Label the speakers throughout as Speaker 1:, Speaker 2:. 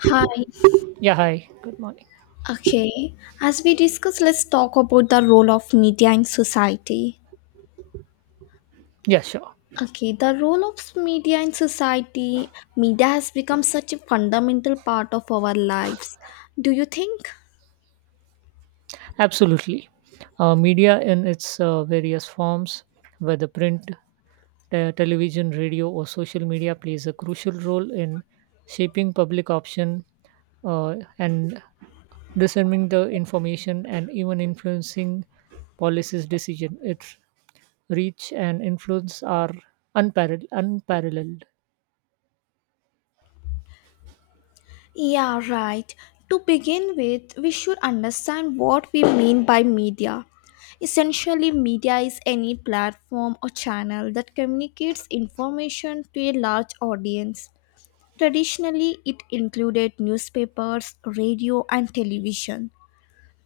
Speaker 1: Hi.
Speaker 2: Yeah, hi. Good morning.
Speaker 1: Okay. As we discuss, let's talk about the role of media in society.
Speaker 2: Yeah, sure.
Speaker 1: Okay, the role of media in society, media has become such a fundamental part of our lives. Do you think?
Speaker 2: Absolutely. Media in its various forms, whether print, television, radio, or social media, plays a crucial role in shaping public option and discerning the information and even influencing policies decision. Its reach and influence are unparalleled.
Speaker 1: Yeah, right. To begin with, we should understand what we mean by media. Essentially, media is any platform or channel that communicates information to a large audience. Traditionally, it included newspapers, radio, and television.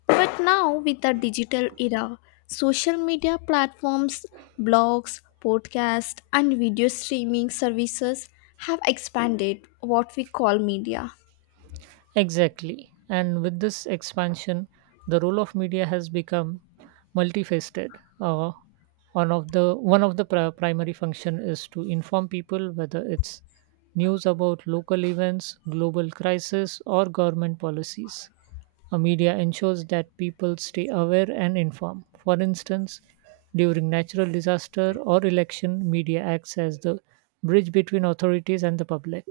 Speaker 1: But now, with the digital era, social media platforms, blogs, podcasts, and video streaming services have expanded what we call media.
Speaker 2: Exactly. And with this expansion, the role of media has become multifaceted. Uh, one of the primary function is to inform people whether it's news about local events, global crisis, or government policies. A media ensures that people stay aware and informed. For instance, during natural disaster or election, media acts as the bridge between authorities and the public.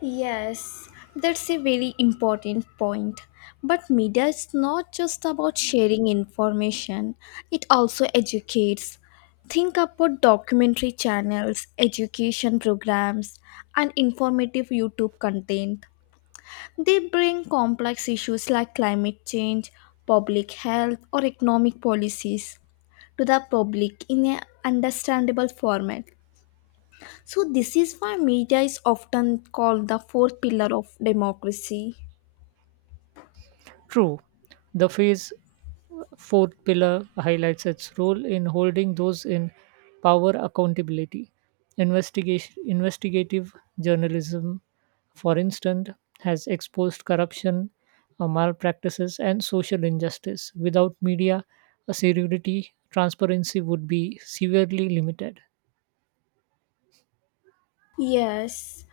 Speaker 1: Yes, that's a very important point. But media is not just about sharing information, it also educates. Think about documentary channels, education programs, and informative YouTube content. They bring complex issues like climate change, public health, or economic policies to the public in an understandable format. So, this is why media is often called the fourth pillar of democracy.
Speaker 2: True, the phase Fourth pillar highlights its role in holding those in power accountability. Investigative journalism, for instance, has exposed corruption, malpractices, and social injustice. Without media, a security transparency would be severely limited.
Speaker 1: Yes,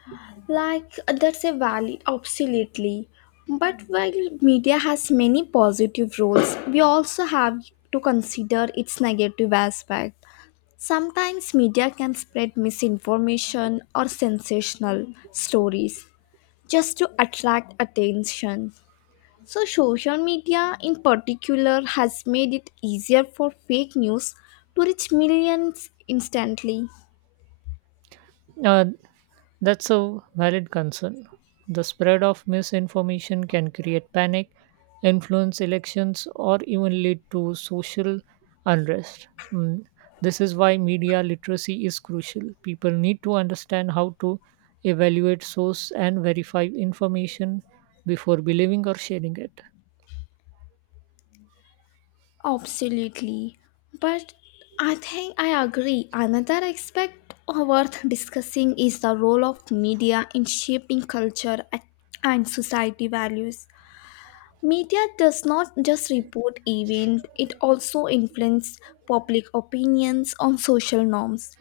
Speaker 1: like that's a valid, absolutely. But while media has many positive roles, we also have to consider its negative aspect. Sometimes media can spread misinformation or sensational stories just to attract attention. So, social media in particular has made it easier for fake news to reach millions instantly.
Speaker 2: Uh, That's a valid concern. The spread of misinformation can create panic, influence elections, or even lead to social unrest. This is why media literacy is crucial. People need to understand how to evaluate source and verify information before believing or sharing it.
Speaker 1: Absolutely. But I think I agree. Another aspect worth discussing is the role of media in shaping and society values. Media does not just report events, it also influences public opinions on social norms,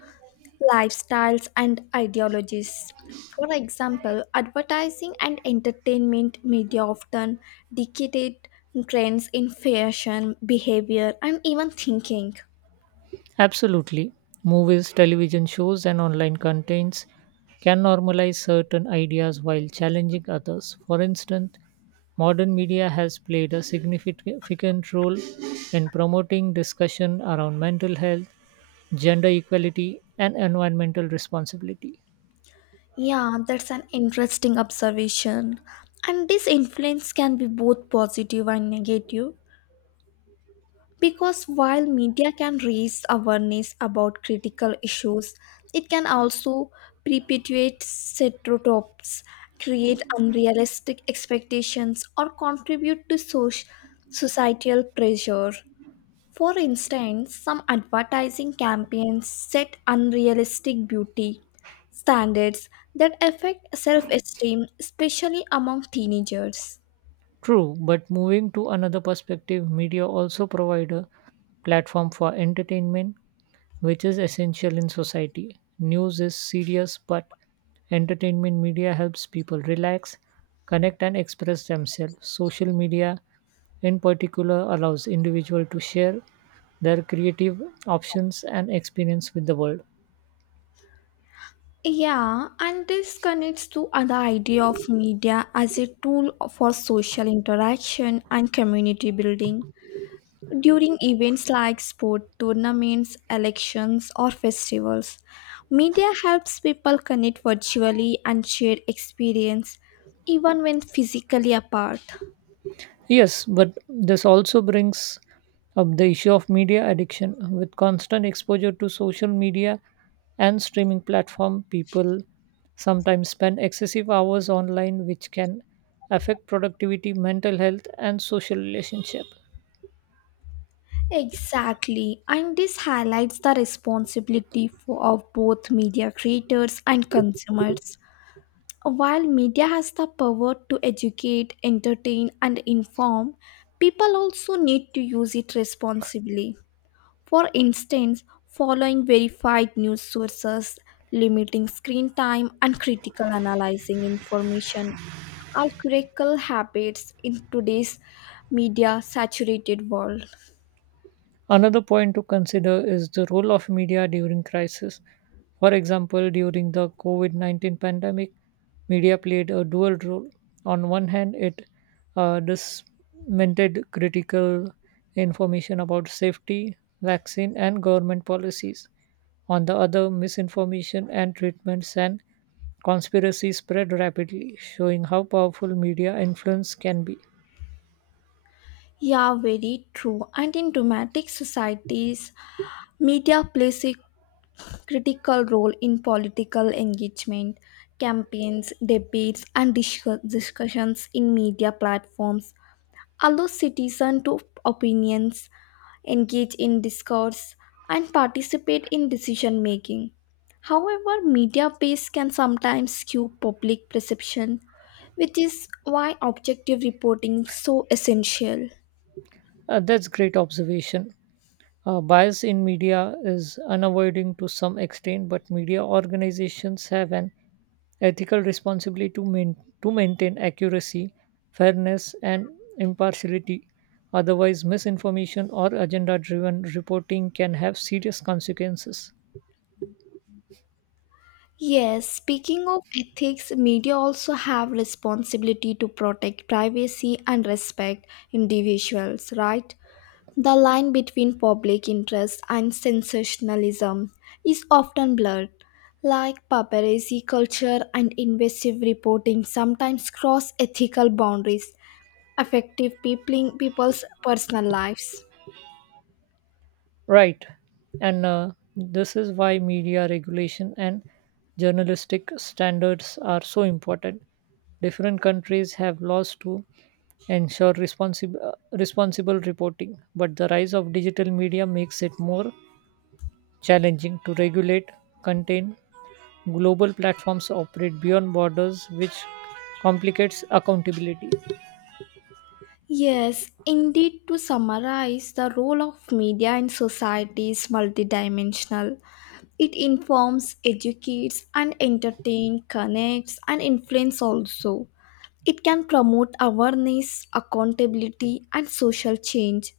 Speaker 1: lifestyles, and ideologies. For example, advertising and entertainment media often dictate trends in fashion, behavior, and even thinking.
Speaker 2: Absolutely. Movies, television shows, and online contents can normalize certain ideas while challenging others. For instance, modern media has played a significant role in promoting discussion around mental health, gender equality, and environmental responsibility.
Speaker 1: Yeah, that's an interesting observation. And this influence can be both positive and negative. Because while media can raise awareness about critical issues, it can also perpetuate stereotypes, create unrealistic expectations, or contribute to societal pressure. For instance, some advertising campaigns set unrealistic beauty standards that affect self esteem, especially among teenagers.
Speaker 2: True, but moving to another perspective, media also provide a platform for entertainment, which is essential in society. News is serious, but entertainment media helps people relax, connect, and express themselves. Social media, in particular, allows individuals to share their creative options and experience with the world.
Speaker 1: Yeah, and this connects to other idea of media as a tool for social interaction and community building during events like sport tournaments, elections, or festivals. Media helps people connect virtually and share experience even when physically apart.
Speaker 2: Yes, but this also brings up the issue of media addiction. With constant exposure to social media and streaming platform, people sometimes spend excessive hours online, which can affect productivity, mental health, and social relationship.
Speaker 1: Exactly, and this highlights the responsibility for, of both media creators and consumers. While media has the power to educate, entertain, and inform, people also need to use it responsibly. For instance, following verified news sources, limiting screen time, and critical analyzing information are critical habits in today's media saturated world.
Speaker 2: Another point to consider is the role of media during crisis. For example, during the COVID 19 pandemic, media played a dual role. On one hand, it disseminated critical information about safety, vaccine, and government policies. On the other, misinformation and treatments and conspiracies spread rapidly, showing how powerful media influence can be.
Speaker 1: Yeah, very true. And in democratic societies, media plays a critical role in political engagement. Campaigns, debates, and discussions in media platforms allow citizens to opinions, engage in discourse, and participate in decision making. However, media bias can sometimes skew public perception, which is why objective reporting is so essential.
Speaker 2: That's great observation. Bias in media is unavoidable to some extent, but media organizations have an ethical responsibility to maintain accuracy, fairness, and impartiality. Otherwise, misinformation or agenda driven reporting can have serious consequences.
Speaker 1: Yes, speaking of ethics, media also have responsibility to protect privacy and respect individuals, right? The line between public interest and sensationalism is often blurred. Like paparazzi culture and invasive reporting sometimes cross ethical boundaries, affecting people's personal lives.
Speaker 2: Right. And this is why media regulation and journalistic standards are so important. Different countries have laws to ensure responsible reporting, but the rise of digital media makes it more challenging to regulate, contain, global platforms operate beyond borders, which complicates accountability.
Speaker 1: Yes, indeed, to summarize, the role of media in society is multidimensional. It informs, educates, and entertains, connects, and influences also. It can promote awareness, accountability, and social change.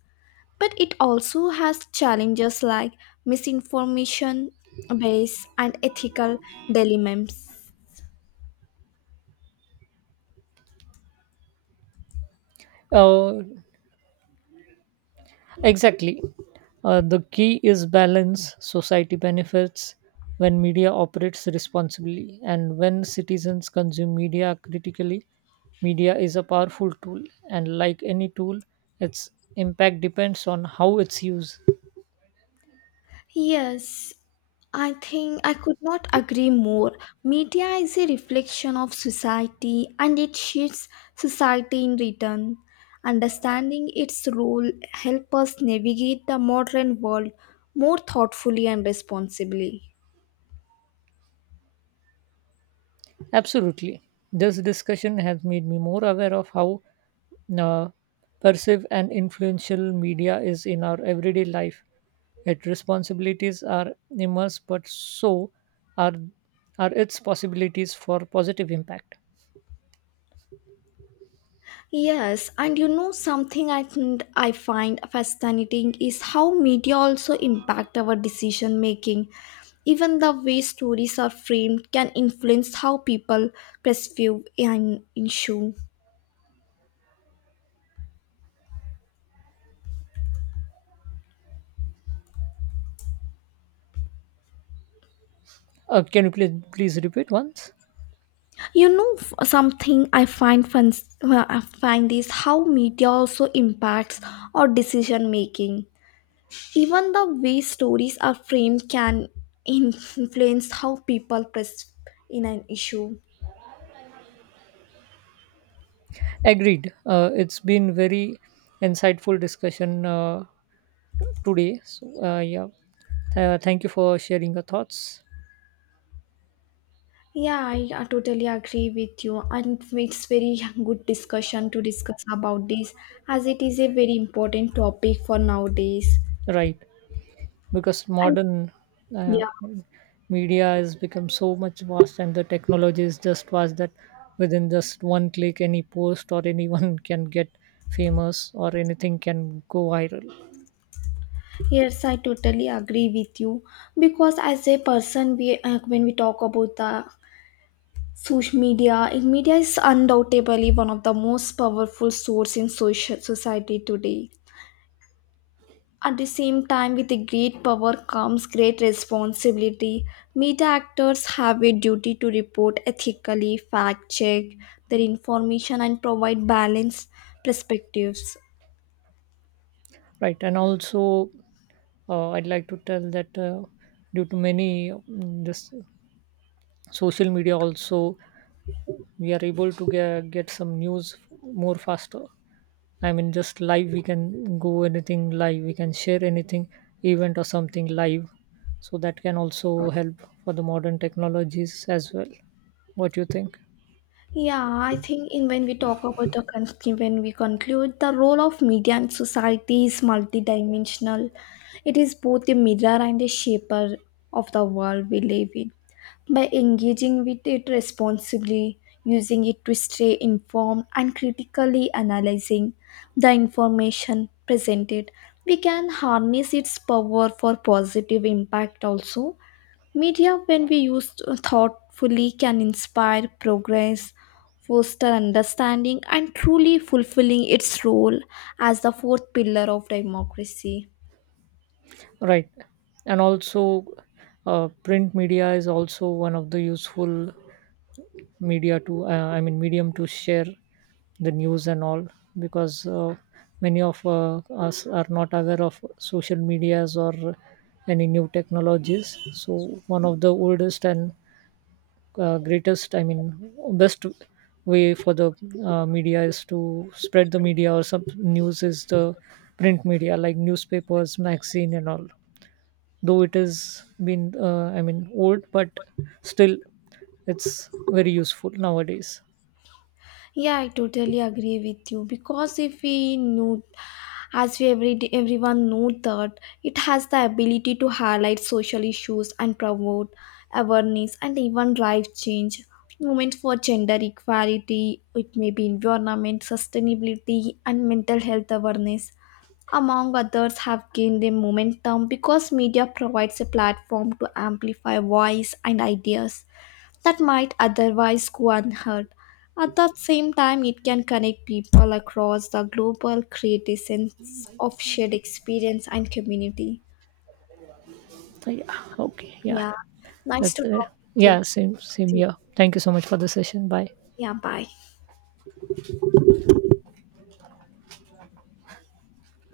Speaker 1: But it also has challenges like misinformation, bias, and ethical dilemmas.
Speaker 2: Uh, exactly. The key is balance. Society benefits when media operates responsibly, and when citizens consume media critically, media is a powerful tool. And like any tool, its impact depends on how it's used.
Speaker 1: Yes, I think I could not agree more. Media is a reflection of society and it shapes society in return. Understanding its role help us navigate the modern world more thoughtfully and responsibly.
Speaker 2: Absolutely. This discussion has made me more aware of how uh, perceive and influential media is in our everyday life. Its responsibilities are immense, but so are are its possibilities for positive impact.
Speaker 1: Yes, and you know something I think I find fascinating is how media also impact our decision making. Even the way stories are framed can influence how people perceive an issue.
Speaker 2: Can you please repeat once?
Speaker 1: Something I find fun, I find is how media also impacts our decision making. Even the way stories are framed can influence how people perceive in an issue.
Speaker 2: Agreed. It's been very insightful discussion today. So yeah, thank you for sharing your thoughts.
Speaker 1: Yeah, I totally agree with you, and it's very good discussion to discuss about this as it is a very important topic for nowadays.
Speaker 2: Right. Because
Speaker 1: And
Speaker 2: modern uh,
Speaker 1: yeah,
Speaker 2: media has become so much vast and the technology is just vast that within just one click any post or anyone can get famous or anything can go viral.
Speaker 1: yes, I totally agree with you because as a person, we when we talk about the social media, eh, media is undoubtedly one of the most powerful source in social society today. At the same time, with the great power comes great responsibility. Media actors have a duty to report ethically, fact check their information, and provide balanced perspectives.
Speaker 2: Right. And also, I'd like to tell that due to many this social media also we are able to get some news more faster. I mean, just live, we can go anything live, we can share anything, event or something live. So that can also help for the modern technologies as well. What you think?
Speaker 1: Yeah, I think in when we talk about the when we conclude, the role of media in society is multidimensional. It is both a mirror and a shaper of the world we live in, by engaging with it responsibly, using it to stay informed, and critically analyzing the information presented. We can harness its power for positive impact also. Media, when we use thoughtfully, can inspire progress, foster understanding, and truly fulfilling its role as the fourth pillar of democracy.
Speaker 2: Right. And also, print media is also one of the useful media to, I mean, medium to share the news and all because many of us are not aware of social medias or any new technologies. So one of the oldest and greatest, I mean best way for the media is to spread the media or some news is the print media like newspapers, magazine and all. Though it has been I mean old, but still it's very useful nowadays.
Speaker 1: Yeah, I totally agree with you because if we know, as we every day, everyone know that it has the ability to highlight social issues and promote awareness and even drive change movements for gender equality. It may be environment sustainability and mental health awareness. Among others, have gained a momentum because media provides a platform to amplify voice and ideas that might otherwise go unheard. At the same time, it can connect people across the global, create a sense of shared experience and community.
Speaker 2: So yeah, okay, yeah,
Speaker 1: Yeah, nice
Speaker 2: that's
Speaker 1: to
Speaker 2: it.
Speaker 1: talk with
Speaker 2: Yeah,
Speaker 1: you.
Speaker 2: same,
Speaker 1: Too.
Speaker 2: yeah, thank you so much for the session. Bye.
Speaker 1: Yeah, bye.